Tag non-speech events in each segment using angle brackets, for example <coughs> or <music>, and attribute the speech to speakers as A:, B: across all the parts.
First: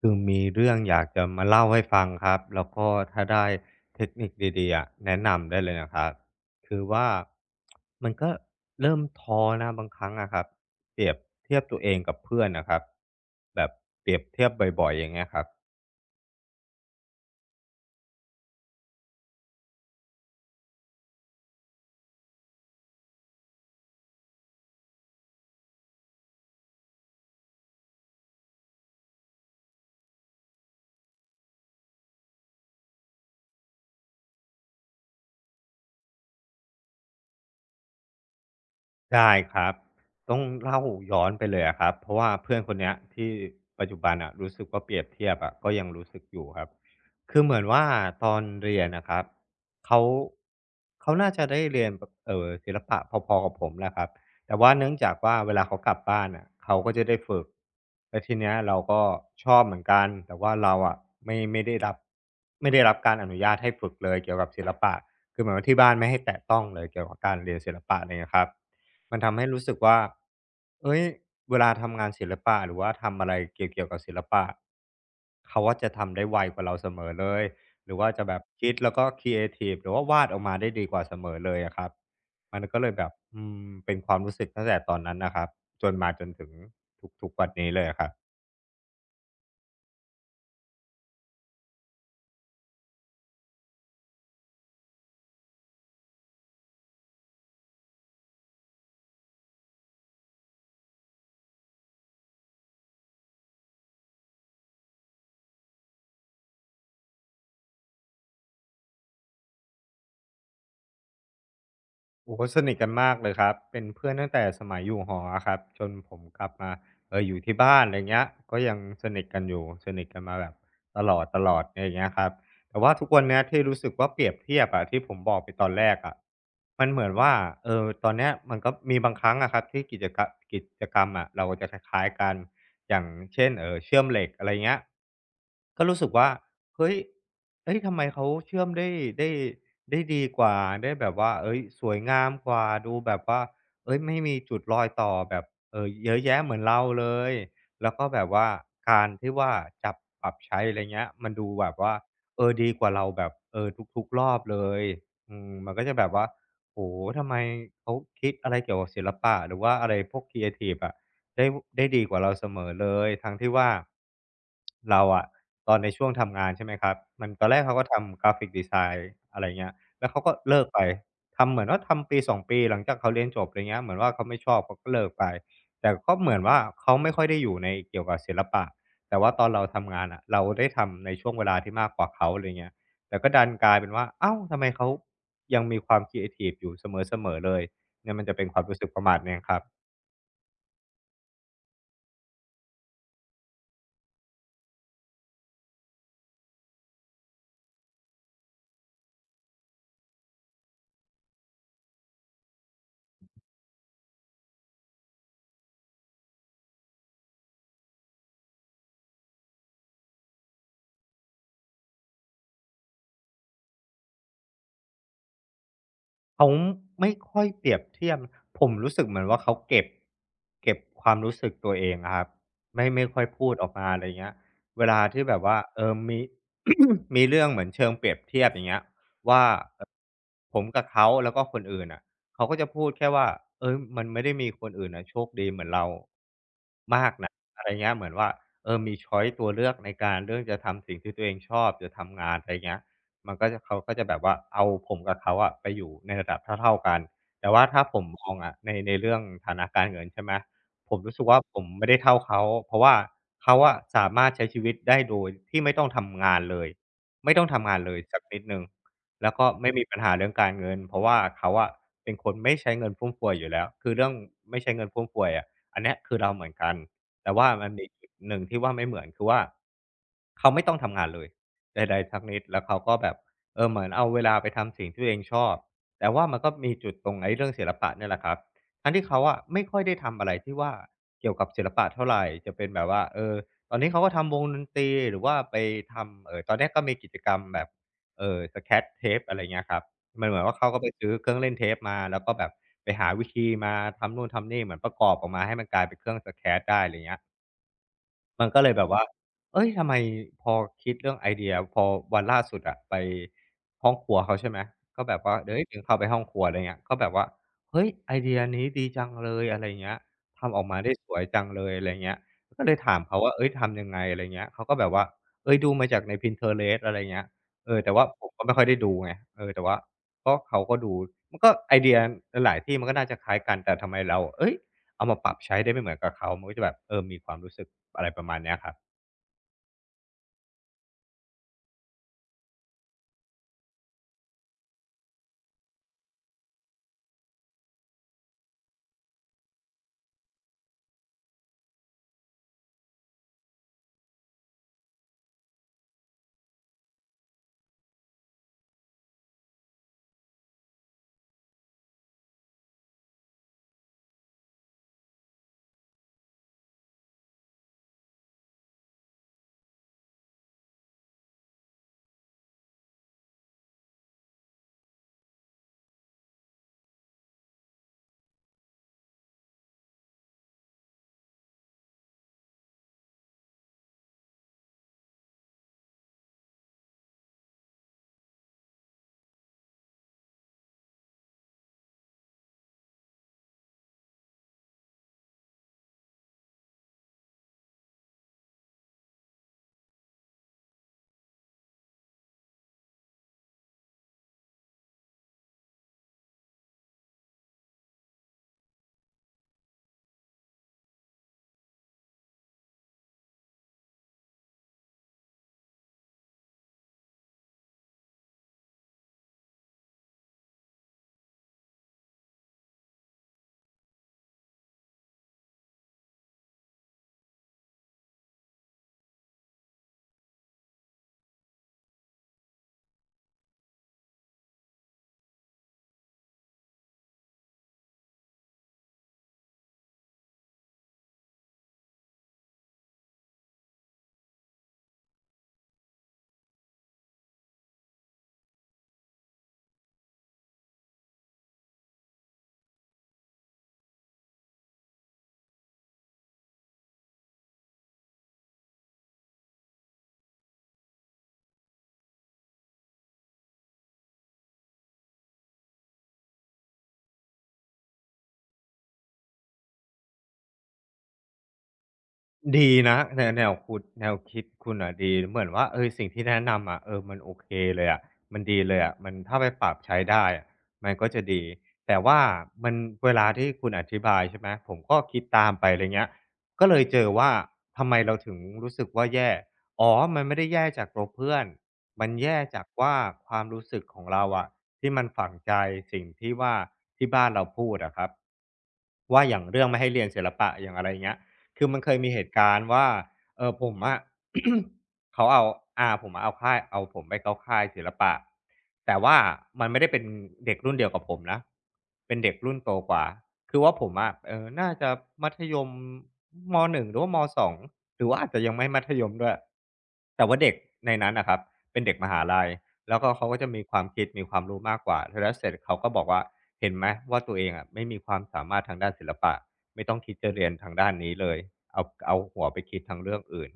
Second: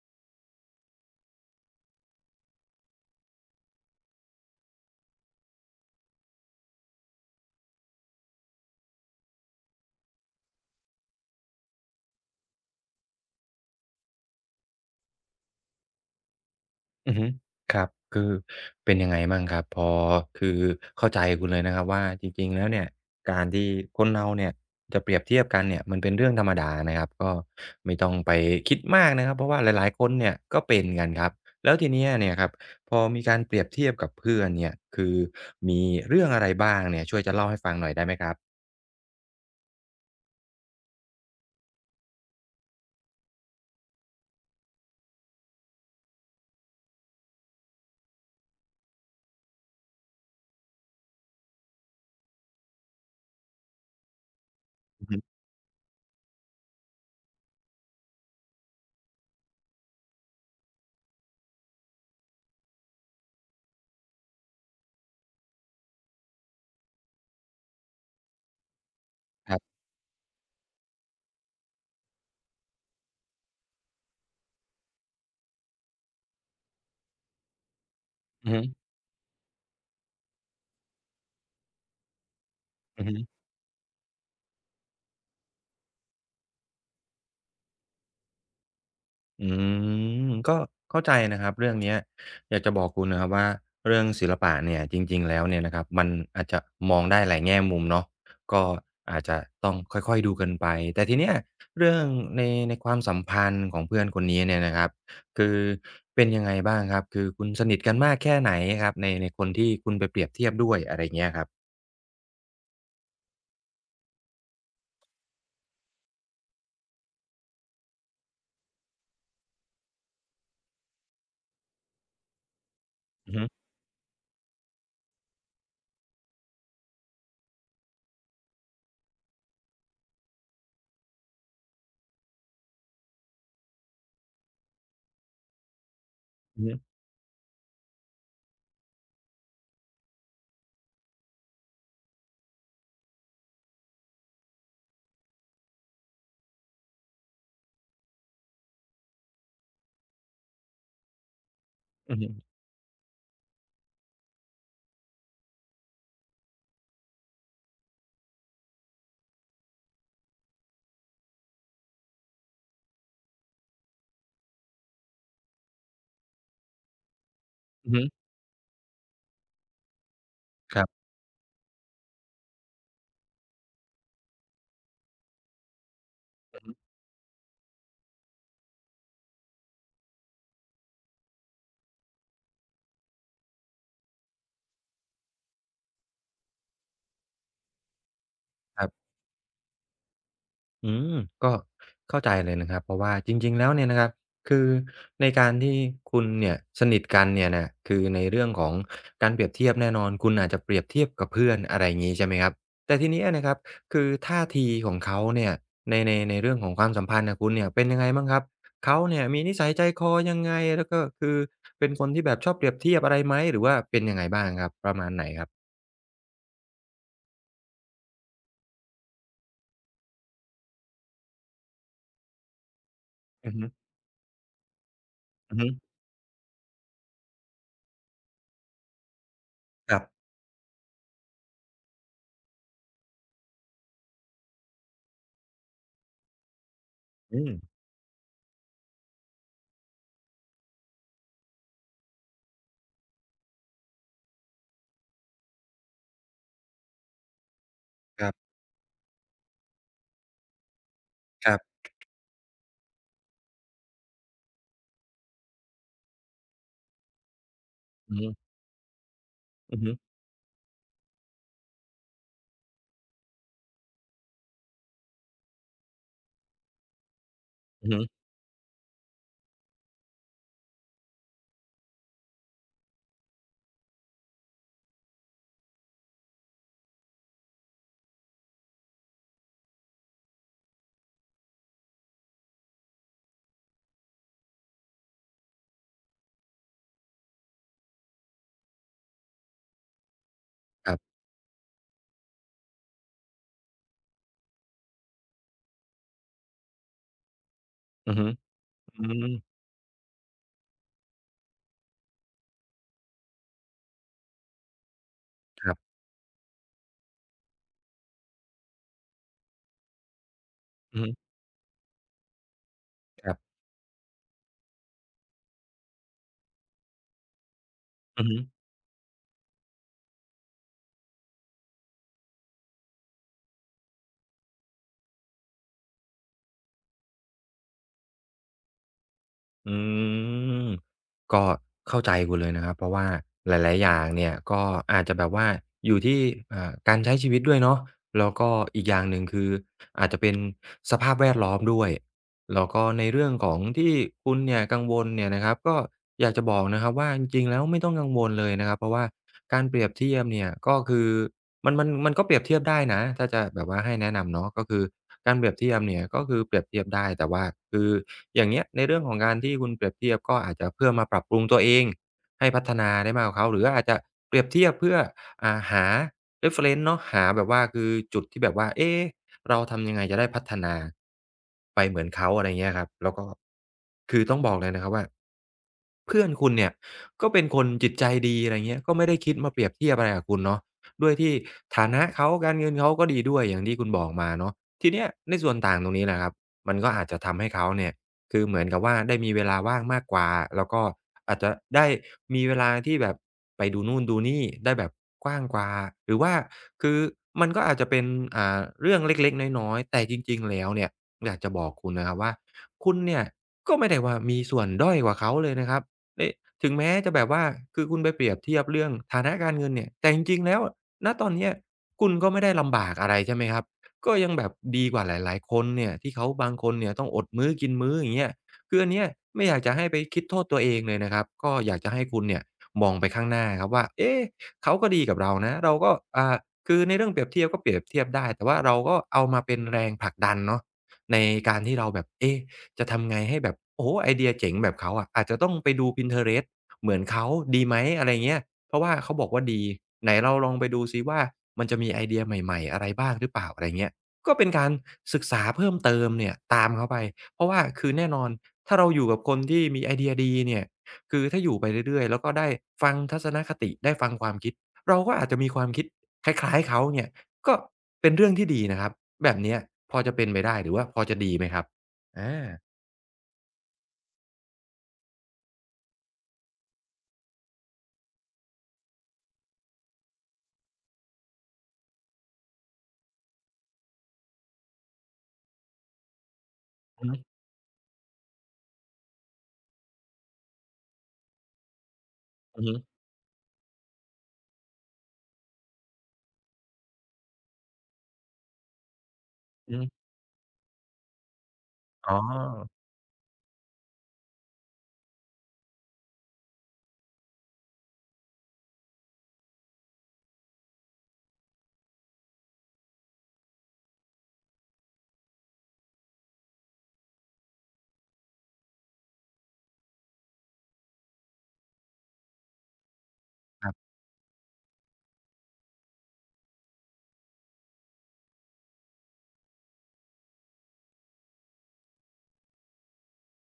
A: คือมีเรื่องอยากจะมาเล่าให้ฟังครับแล้วก็ถ้าได้เทคนิคดีๆอะแนะนำได้เลยนะครับคือว่ามันก็เริ่มท้อนะบางครั้งอะครับเปรียบเทียบตัวเองกับเพื่อนนะครับแบบเปรียบเทียบบ่อยๆอย่างเงี้ยครับ
B: อือฮึครับคือเป็นยังไงบ้างครับพอคือเข้าใจคุณเลยนะครับว่าจริงๆแล้วเนี่ยการที่คนเราเนี่ยจะเปรียบเทียบกันเนี่ยมันเป็นเรื่องธรรมดานะครับก็ไม่ต้องไปคิดมากนะครับเพราะว่าหลายๆคนเนี่ยก็เป็นกันครับแล้วทีเนี้ยเนี่ยครับพอมีการเปรียบเทียบกับเพื่อนเนี่ยคือมีเรื่องอะไรบ้างเนี่ยช่วยจะเล่าให้ฟังหน่อยได้ไหมครับ
A: ได้ครับต้องเล่าย้อนไปเลยอะครับเพราะว่าเพื่อนคนเนี้ยที่ปัจจุบันอะรู้สึกว่าเปรียบเทียบอะก็ยังรู้สึกอยู่ครับคือเหมือนว่าตอนเรียนนะครับเขาเขาน่าจะได้เรียนแบบศิลปะพอๆกับผมแหละครับแต่ว่าเนื่อง
B: อือ
A: จาก
B: ฮึ
A: ว่าเวลาเขากลับบ้านอ่ะเขาก็จะได้ฝึกแล้วทีเนี้ยเราก็ชอบเหมือนกันแต่ว่าเราอะไม่ไม่ได้รับไม่ได้รับการอนุญาตให้ฝึกเลยเกี่ยวกับศิลปะคือเหมือนว่าที่บ้านไม่ให้แตะต้องเลยเกี่ยวกับการเรียนศิลปะอะไรเงี้ยครับ มันทำให้
B: ครั
A: รู้สึ
B: บ
A: กว่าเฮ้ยเวลาทำงานศิลปะหรือว่าทำอะไรเกี่ยวๆกับศิลปะเขาว่าจะทำได้ไวกว่าเราเสมอเลยหรือว่าจะแบบ
B: อือฮึ
A: คิดแล้วก็ครีเอทีฟหรือว่าวาดออกมาได้ดีกว่าเสมอเลยอะครับมันก็เลย
B: อื
A: แบ
B: อ
A: บ
B: ฮึ
A: เป็นความรู้สึกตั้งแต่ตอนนั้นนะครับ จนมาจนถึงทุกๆวันนี้เลยอะครับ
B: อืมก็เข้าใจนะครับเรื่องเนี้ยอยากจะบอกคุณนะครับว่าเรื่องศิลปะเนี่ยจริงๆแล้วเนี่ยนะครับมันอาจจะมองได้หลายแง่มุมเนาะก็อาจจะต้องค่อยๆดูกันไปแต่ทีเนี้ยเรื่องในในความสัมพันธ์ของเพื่อนคนนี้เนี่ยนะครับคือเป็นยังไงบ้างครับคือคุณสนิทกันมากแค่ไหนครับในคนที่คุณไปเปรียบเทียบด้วยอะไรเงี้ยครับ
A: โอ้โหสนิทกันมากเลยครับเป็นเพื่อนตั้งแต่สมัยอยู่หออะครับจนผมกลับมาเอออยู่ที่บ้านอะไรเงี้ยก็ยังสนิทกันอยู่สนิทกันมาแบบตลอดตลอดอะไรเงี้ยครับแต่ว่าทุกวัน
B: อือ
A: เนี้ย
B: ฮึ
A: ที่รู้สึกว่าเปรียบเทียบอะที่ผมบอกไปตอนแรกอะมันเหมือนว่าเออตอนเนี้ยมันก็มีบางครั้งอะครับที่กิจกรรมอะเราจะคล้ายๆกัน อย่างเช่นเออเชื่อมเหล็กอะไรเงี้ยก็รู้สึกว่า
B: อือฮึ
A: เฮ้ยเอ้ยทำไมเขาเชื่อมได้ได้ดีกว่าได้แบบว่าเอ้ยสวยงามกว่าดูแบบว่าเอ้ยไม่มีจุดรอยต่อแบบเออเยอะแยะเหมือนเราเลยแล้วก็แบบว่าการที่ว่าจับปรับใช้อะไรเงี้ยมันดูแบบว่า
B: อือฮึ
A: เออดีกว่าเราแบบเออทุกๆรอบเลยมันก็จะแบบว่าโอ้ทำไมเขาคิดอะไรเกี่ยวกับศิลปะหรือว่าอะไรพวกครีเอทิฟอะ ได้ได้ดีกว่าเราเสมอเลยทั้งที่ว่าเราอะตอนในช่วงทำงานใช่ไหมครับมันตอนแรกเขาก็
B: อือฮึ
A: ทำกราฟิกดีไซน์อะไรเงี้ยแล้วเขาก็เลิก
B: ค
A: ไป
B: รับ
A: ทำเหมือนว่าทำปีสองปีหลังจากเขาเรียนจบไรเงี้ยเหมือนว่าเขาไม่ชอบเขาก็เลิกไปแต่ก็เหมือนว่าเขาไม่ค่อยได้อยู่ในเกี่ยวกับศิลปะแต่ว่าตอนเราทำงานอะเราได้ทำในช่วงเวลาที่มากกว่าเขาไรเงี้ยแต่ก็ดันกลายเป็นว่าอ้าวทำไมเขายังมีความครีเอทิฟอยู่เสมอๆเลยเนี่ยมันจะเป็นความรู้
B: ค
A: สึ
B: รั
A: กประ
B: บ
A: มาทเนี่ยครับ
B: อืมก็เข้าใจเลยนะครับเพราะว่าจริงๆแล้วเนี่ยนะครับคือในการที่คุณเนี่ยสนิทกันเนี่ยนะคือในเรื่องของการเปรียบเทียบแน่นอนคุณอาจจะเปรียบเทียบกับเพื่อนอะไรอย่างงี้ใช่ไหมครับแต่ทีเนี้ยนะครับคือท่าทีของเขาเนี่ยในเรื่องของความสัมพันธ์น่ะคุณเนี่ยเป็นยังไงบ้างครับเขาเนี่ยมีนิสัยใจคอยังไงแล้วก็คือเป็นคนที่แบบชอบเปรียบเทียบอะไรไหมหรือว่าเป็นยังไงบ้างครับประมาณไหนครับ
A: เขาไม่ค่อยเปรียบเทียบผมรู้สึกเหมือนว่าเขาเก็บความรู้สึกตัวเองอะครับไม่ค่อยพู
B: อื
A: ด
B: อ
A: อ
B: ฮึ
A: อกมาอะไรเงี้ยเวลาที่แบบ
B: อื
A: ว่า
B: อฮึ
A: เออมี <coughs> มีเรื่องเหมือนเชิงเปรียบเทียบอย่างเงี้ยว่าเอ่อ
B: ครับ
A: ผมกับเขาแล้วก็คนอื่นน่ะเขาก็จะพูดแค่ว่าเฮ้ยมันไม่ได้มีคนอื่นน่ะโชคดีเหมือนเรามากนะ
B: อืม
A: อะไรเงี้ยเหมือนว่าเออมีชอยซ์ตัวเลือกในการเลือกจะทำสิ่งที่ตัวเองชอบจะทำงานอะไรเงี้ย มันก็จะเขาก็จะแบบว่าเอาผมกับเขาอะไปอยู่ในระดับเท่าๆกันแต่ว่าถ้าผม
B: ค
A: ม
B: ร
A: องอะในในเรื่องฐานะการเงินใช่ไหมผมรู้สึกว่า
B: ั
A: ผ
B: บ
A: ม
B: ๆ
A: ไม่ได้เท่าเขาเพราะว่าเขาอะสามารถใช้ชีวิตได้โดยที่ไม่ต้องทำงานเลยไม่ต้องทำงานเลย
B: อื
A: สั
B: อ
A: ก
B: ฮึ
A: นิดหนึ่งแล้วก็ไม่
B: อือ
A: มี
B: ฮึ
A: ปัญหาเรื่องการเงินเพราะว่าเขาอะเป็นคนไม่ใช้เงินฟุ่มเฟือยอยู่แล้วคือเรื่องไม่ใช้เงินฟุ่มเฟือยอะอันเนี้ยคือเราเหมือนกันแต่ว่ามันมี
B: อือฮึ
A: จุดหนึ่งที่ว่าไม่เหมือนคือว่าเขาไม่ต้องทำงานเลย ใดๆสักนิดแล้วเขาก็แบบเหมือนเอาเวลาไปทำสิ่งที่ตัวเองชอบแต่ว่ามันก็มีจุดตรงไอ้เรื่องศิลปะเนี่ยแหละครับทั้งที่เขาอะไม่ค่อยได้ทำอะไรที่ว่าเกี่ยวกับศิลปะเท่าไหรจะเป็นแบบว่าตอนนี้เขาก็ทำวงดนตรีหรือว่าไปทำตอนเนี้ยก็มีกิจกรรมแบบสแ r ตเท h a e อะไรเงี้ยครับมันเหมือนว่าเขาก็ไป
B: ครั
A: ซื้อ
B: บ
A: เครื่องเล่นเทปมาแล้วก็แบบไปหาวิธีมาทำนู่นทำนี่เหมือนประกอบออกมาให้มันกลายเป็นเครื่องสแ r ต t ได้อะไรเงี้ย
B: อือฮึ
A: มันก็เลยแบบ
B: อื
A: ว่า
B: ม
A: เอ้ยทำไมพอคิดเรื่องไอเดียพอวันล่าสุดอะไปห้องครัวเขาใช่ไหมก็แบบว่าเฮ้ย
B: ครั
A: เดินเข้า
B: บ
A: ไปห้องครัวอะไรเงี้ยก็แบบว่าเฮ้ยไอเดียนี้ดีจังเลยอะไรเงี้ยทำออกมาได้
B: อือ
A: สวย
B: ฮึ
A: จังเลยอะไรเงี้ยก็เลยถามเขา
B: ค
A: ว่า
B: รับ
A: เฮ้ยทำยังไงอะไรเงี้ยเขาก็แบบว่าเฮ้ยดูมาจากใน Pinterest อะไรเงี้ยแต่ว่าผ
B: อือ
A: ม
B: ฮึ
A: ก็ไม่ค่อยได้ดูไงแต่ว่าก็เขาก็ดูมันก็ไอเดียหลายๆที่มันก็น่าจะคล้ายกันแต่ทำไมเราเฮ้ย เอามาปรับใช้ได้ไม่เหมือนกับเขา มันก็จะแบบมีความรู้สึกอะไรประมาณเนี้ยครับ
B: อืมก็เข้าใจคุณเลยนะครับเพราะว่าหลายๆอย่างเนี่ยก็อาจจะแบบว่าอยู่ที่อ่าการใช้ชีวิตด้วยเนาะแล้วก็อีกอย่างหนึ่งคืออาจจะเป็นสภาพแวดล้อมด้วยแล้วก็ในเรื่องของที่คุณเนี่ยกังวลเนี่ยนะครับก็อยากจะบอกนะครับว่าจริงๆแล้วไม่ต้องกังวลเลยนะครับเพราะว่าการเปรียบเทียบเนี่ยก็คือ มันก็เปรียบเทียบได้นะถ้าจะแบบว่าให้แนะนำเนาะก็คือการเปรียบเทียบเนี่ยก็คือเปรียบเทียบได้แต่ว่าคืออย่างเงี้ยในเรื่องของการที่คุณเปรียบเทียบก็อาจจะเพื่อมาปรับปรุงตัวเองให้พัฒนาได้มากกว่าเขาหรืออาจจะเปรียบเทียบเพื่ออ่าหา reference เนาะหาแบบว่าคือจุดที่แบบว่าเอ๊เราทำยังไงจะได้พัฒนาไปเหมือนเขาอะไรเงี้ยครับแล้วก็คือต้องบอกเลยนะครับว่าเพื่อนคุณเนี่ยก็เป็นคนจิตใจดีอะไรเงี้ยก็ไม่ได้คิดมาเปรียบเทียบอะไรกับคุณเนาะ ด้วยที่ฐานะเขาการเงินเขาก็ดีด้วยอย่างที่คุณบอกมาเนาะทีเนี้ยในส่วนต่างตรงนี้แหละครับมันก็อาจจะทำให้เขาเนี่ยคือเหมือนกับว่าได้มีเวลาว่างมากกว่าแล้วก็อาจจะได้มีเวลาที่แบบไปดูนู่นดูนี่ได้แบบกว้างกว่าหรือว่าคือมันก็อาจจะเป็นอ่าเรื่องเล็กๆน้อยๆแต่จริงๆแล้วเนี่ยอยากจะบอกคุณนะครับว่าคุณเนี่ยก็ไม่ได้ว่ามีส่วนด้อยกว่าเขาเลยนะครับนี่ถึงแม้จะแบบว่าคือคุณไปเปรียบเทียบเรื่องฐานะการเงินเนี่ยแต่จริงๆแล้ว ณตอนเนี้ยคุณก็ไม่ได้ลำบากอะไรใช่ไหมครับก็ยังแบบดีกว่าหลายๆคนเนี่ยที่เขาบางคนเนี่ยต้องอดมื้อกินมื้ออย่างเงี้ยคืออันเนี้ยไม่อยากจะให้ไปคิดโทษตัวเองเลยนะครับก็อยากจะให้คุณเนี่ยมองไปข้างหน้าครับว่าเอ๊ะเขาก็ดีกับเรานะเราก็อ่าคือในเรื่องเปรียบเทียบก็เปรียบเทียบได้แต่ว่าเราก็เอามาเป็นแรงผลักดันเนาะในการที่เราแบบเอ๊ะจะทำไงให้แบบโอ้โฮไอเดียเจ๋งแบบเขาอะอาจจะต้องไปดู Pinterest เหมือนเขาดีไหมอะไรเงี้ย เพราะว่าเขาบอกว่าดีไหนเราลองไปดูซิว่ามันจะมีไอเดียใหม่ๆอะไรบ้างหรือเปล่าอะไรเงี้ยก็เป็นการศึกษาเพิ่มเติมเนี่ยตามเขาไปเพราะว่าคือแน่นอนถ้าเราอยู่กับคนที่มีไอเดียดีเนี่ยคือถ้าอยู่ไปเรื่อยๆแล้วก็ได้ฟังทัศนคติได้ฟังความคิดเราก็อาจจะมีความคิดคล้ายๆเขาเนี่ยก็เป็นเรื่องที่ดีนะครับแบบเนี้ยพอจะเป็นไปได้หรือว่าพอจะดีไหมครับอา
A: ดีนะแนวแนวคุณแนวคิดคุณอะดีเหมือนว่าสิ่งที่แนะนำอะมันโอเคเลยอะมันดีเลยอะมันถ้าไปปรับใช้ได้อะมันก็จะดีแต่ว่ามันเวลาที่คุณอธิบายใช่ไหมผมก็คิดตามไปอะไรเงี้ยก็เลยเจ
B: อือ
A: อ
B: ฮึ
A: ว่าทำไมเราถึงรู้สึกว่าแย่อ๋อมันไม่ได้แย่จากตัวเพื่อนมันแย่
B: อื
A: จา
B: อ
A: ก
B: ฮึ
A: ว่าความรู้สึกของเราอะที่มันฝังใจสิ่งที่ว่าที่บ้านเราพูดอะครับว่าอย่างเรื่อง
B: อื
A: ไม่
B: อฮึ
A: ให้เรียนศิลปะอย่างอะไรเงี้ย คือมันเคยมี
B: อ๋อ
A: เหตุการณ์ว่าผมอะ <coughs> เขาเอาอาผมอะเอาค่ายเอาผมไปเข้าค่ายศิลปะแต่ว่ามันไม่ได้เป็นเด็กรุ่นเดียวกับผมนะเป็นเด็กรุ่นโตกว่าคือว่าผมอะน่าจะมัธยมมหนึ่งหรือว่ามสองหรือว่าอาจจะยังไม่มัธยมด้วยแต่ว่าเด็กในนั้นนะครับเป็นเด็กมหาลัยแล้วก็เขาก็จะมี
B: ครั
A: ความ
B: บ
A: คิดมีความรู้มากกว่าแล้วเสร็จเขาก็บอกว่าเห็นไหมว่าตัวเองอะไม่มีความสามารถทางด้านศิลปะ ไม่ต้องคิดจะเรียนทางด้านนี้เลย เอาเอาหัวไปคิดทางเรื่องอื่น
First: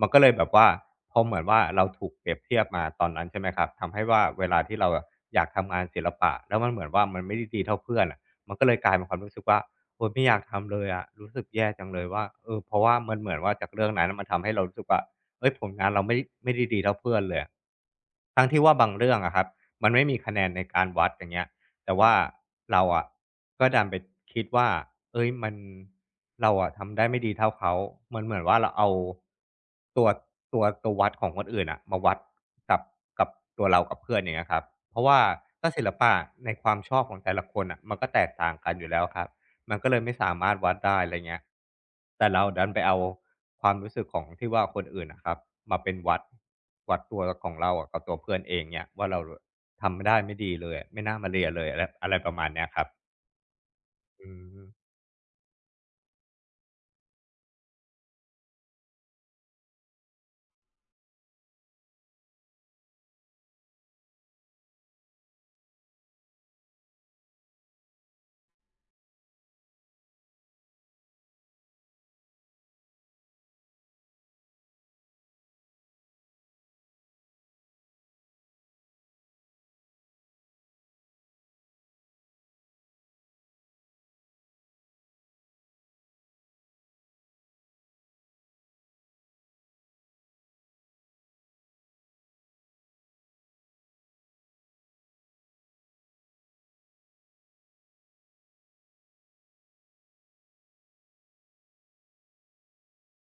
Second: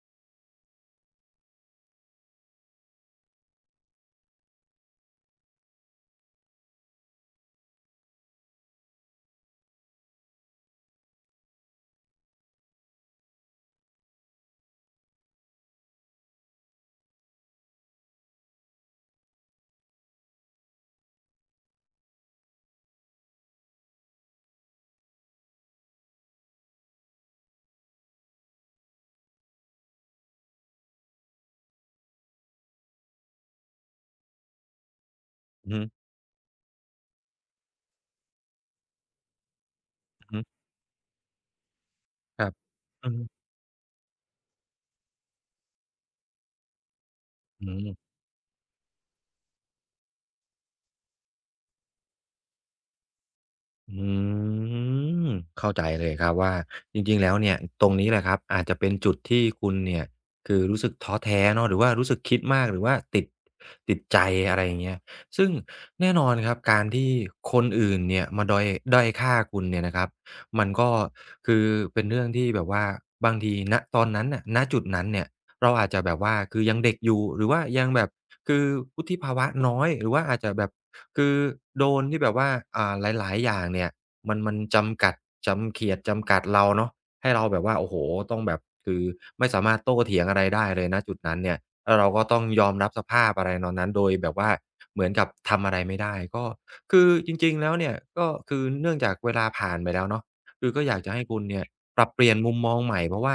A: มันก็เลยแบบว่าพอเหมือนว่าเราถูกเปรียบเทียบมาตอนนั้นใช่ไหมครับทำให้ว่าเวลาที่เราอยากทำงานศิลปะแล้วมันเหมือนว่ามันไม่ได้ดีเท่าเพื่อนอะมันก็เลยกลายเป็นความรู้สึกว่าโอยไม่อยากทำเลยอะรู้สึกแย่จังเลยว่าเพราะว่ามันเหมือนว่าจากเรื่องนั้นมันทำให้เรารู้สึกว่าเอ้ยผลงานเราไม่ได้ดีเท่าเพื่อนเลยอะทั้งที่ว่าบางเรื่องอะครับมันไม่มีคะแนนในการวัดอย่างเงี้ย แต่ว่าเราอะก็ดันไปคิดว่าเอ้ยมันเราอะทำได้ไม่ดีเท่าเขามันเหมือนว่าเราเอาตัวตัววัดของคนอื่นอะมาวัดกับกับตัวเรากับเพื่อนอย่างเงี้ยครับเพราะว่าถ้า
B: อือฮ
A: ศิลปะในความชอบของแต่ละคนอ่ะมันก็แตกต่างกันอยู่แล้วครับมันก็เลยไม่สา
B: ึๆ
A: มารถวัดได้อะไรเงี้ยแต่
B: ค
A: เรา
B: รับ
A: ดันไปเอา
B: อือฮึ
A: ความรู้สึกของที่ว่าคนอื่นนะครับมาเป็นวัดตัวของ
B: อื
A: เราอะ
B: ม
A: กับตัวเพื่อนเองเนี่ยว่าเรา ทำไม่ได้ไม่ดีเลยไม่น่ามาเรียนเลยอะไรอะไรประมาณเนี้ยครับ
B: อ
A: อื
B: ืม
A: ม
B: เข้าใจเลยครับว่าจริงๆแล้วเนี่ยตรงนี้แหละครับอาจจะเป็นจุดที่คุณเนี่ยคือรู้สึกท้อแท้เนาะหรือว่ารู้สึกคิดมากหรือว่าติดใจอะไรอย่างเงี้ยซึ่งแน่นอนครับการที่คนอื่นเนี่ยมาด้อยค่าคุณเนี่ยนะครับมันก็คือเป็นเรื่องที่แบบว่าบางทีณตอนนั้นน่ะณจุดนั้นเนี่ยเราอาจจะแบบว่าคือยังเด็กอยู่หรือว่ายังแบบคือวุฒิภาวะน้อยหรือว่าอาจจะแบบ คือโดนที่แบบว่าอ่าหลายๆอย่างเนี่ยมันจำกัดจำเขียดจำกัดเราเนาะให้เราแบบว่าโอ้โฮต้องแบบคือไม่สามารถโต้เถียงอะไรได้เลยณจุดนั้นเนี่ยแล้วเราก็ต้องยอมรับสภาพอะไรตอนนั้นโดยแบบว่าเหมือนกับทำอะไรไม่ได้ก็คือจริงๆแล้วเนี่ยก็คือเนื่องจากเวลาผ่านไปแล้วเนาะคือก็อยากจะให้คุณเนี่ยปรับเปลี่ยนมุมมองใหม่เพราะว่า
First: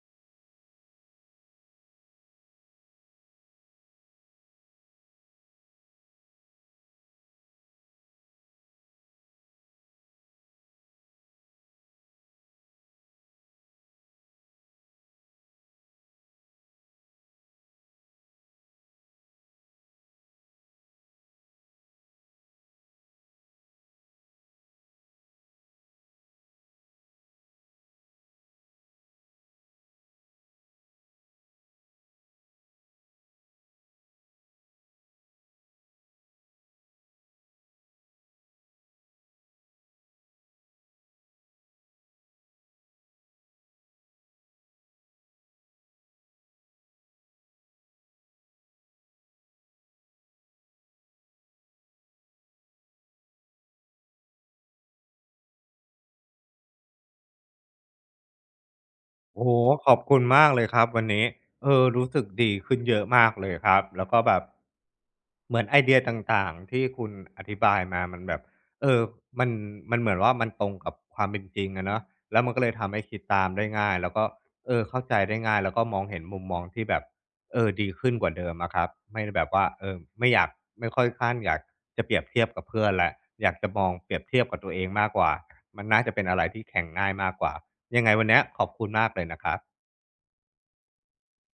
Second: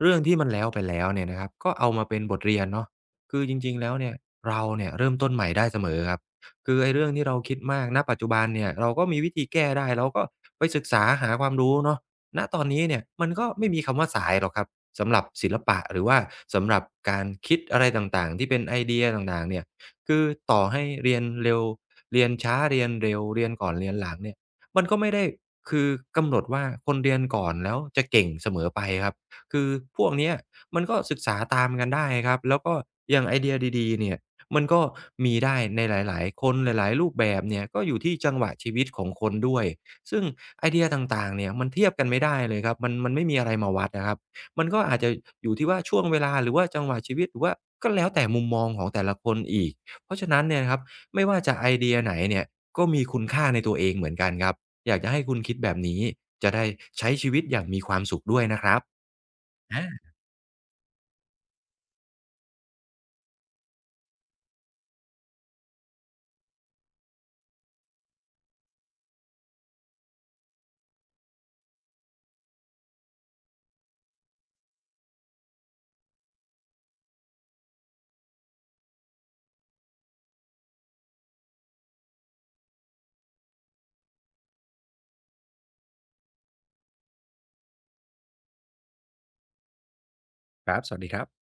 B: เรื่องที่มันแล้วไปแล้วเนี่ยนะครับก็เอามาเป็นบทเรียนเนาะคือจริงๆแล้วเนี่ยเราเนี่ยเริ่มต้นใหม่ได้เสมอครับ คือไอ้เรื่องที่เราคิดมากณปัจจุบันเนี่ยเราก็มีวิธีแก้ได้เราก็ไปศึกษาหาความรู้เนาะณตอนนี้เนี่ยมันก็ไม่มีคำว่าสายหรอกครับสำหรับศิลปะหรือว่าสำหรับการคิดอะไรต่างๆที่เป็นไอเดียต่างๆเนี่ยคือต่อให้เรียนเร็วเรียนช้าเรียนเร็วเรียนก่อนเรียนหลังเนี่ยมันก็ไม่ได้คือกำหนดว่าคนเรียนก่อนแล้วจะเก่งเสมอไปครับคือพวกเนี้ยมันก็ศึกษาตามกันได้ครับแล้วก็อย่างไอเดียดีๆเนี่ย มันก็มีได้ในหลาย ๆ คนหลายๆรูปแบบเนี่ยก็อยู่ที่จังหวะชีวิตของคนด้วยซึ่งไอเดียต่าง ๆเนี่ยมันเทียบกันไม่ได้เลยครับมันมันไม่มีอะไรมาวัดนะครับมันก็อาจจะอยู่ที่ว่าช่วงเวลาหรือว่าจังหวะชีวิตหรือว่าก็แล้วแต่มุมมองของแต่ละคนอีกเพราะฉะนั้นเนี่ยนะครับไม่ว่าจะไอเดียไหนเนี่ยก็มีคุณค่าในตัวเองเหมือนกันครับอยากจะให้คุณคิดแบบนี้จะได้ใช้ชีวิตอย่างมีความสุขด้วยนะครับ
A: โอ้โหขอบ
B: อา
A: คุณมากเลยครับวันนี้รู้สึกดีขึ้นเยอะมากเลยครับแล้วก็แบบเหมือนไอเดียต่างๆที่คุณอธิบายมามันแบบเออมันมันเหมือนว่ามันตรงกับความเป็นจริงอะเนาะแล้วมันก็เลยทำให้คิดตามได้ง่ายแล้วก็เข้าใจได้ง่ายแล้วก็มองเห็นมุมมองที่แบบดีขึ้นกว่าเดิมอะครับไม่ได้แบบว่าไม่ค่อยคาดอยากจะเปรียบเทียบกับเพื่อนและอยากจะมองเปรียบเทียบกับตัวเองมากกว่ามันน่าจะเป็นอะไรที่แข่งง่ายมากกว่า ยังไงวันเนี้ยขอบคุณมากเลยนะครับ
B: ครับสวัสดีครับ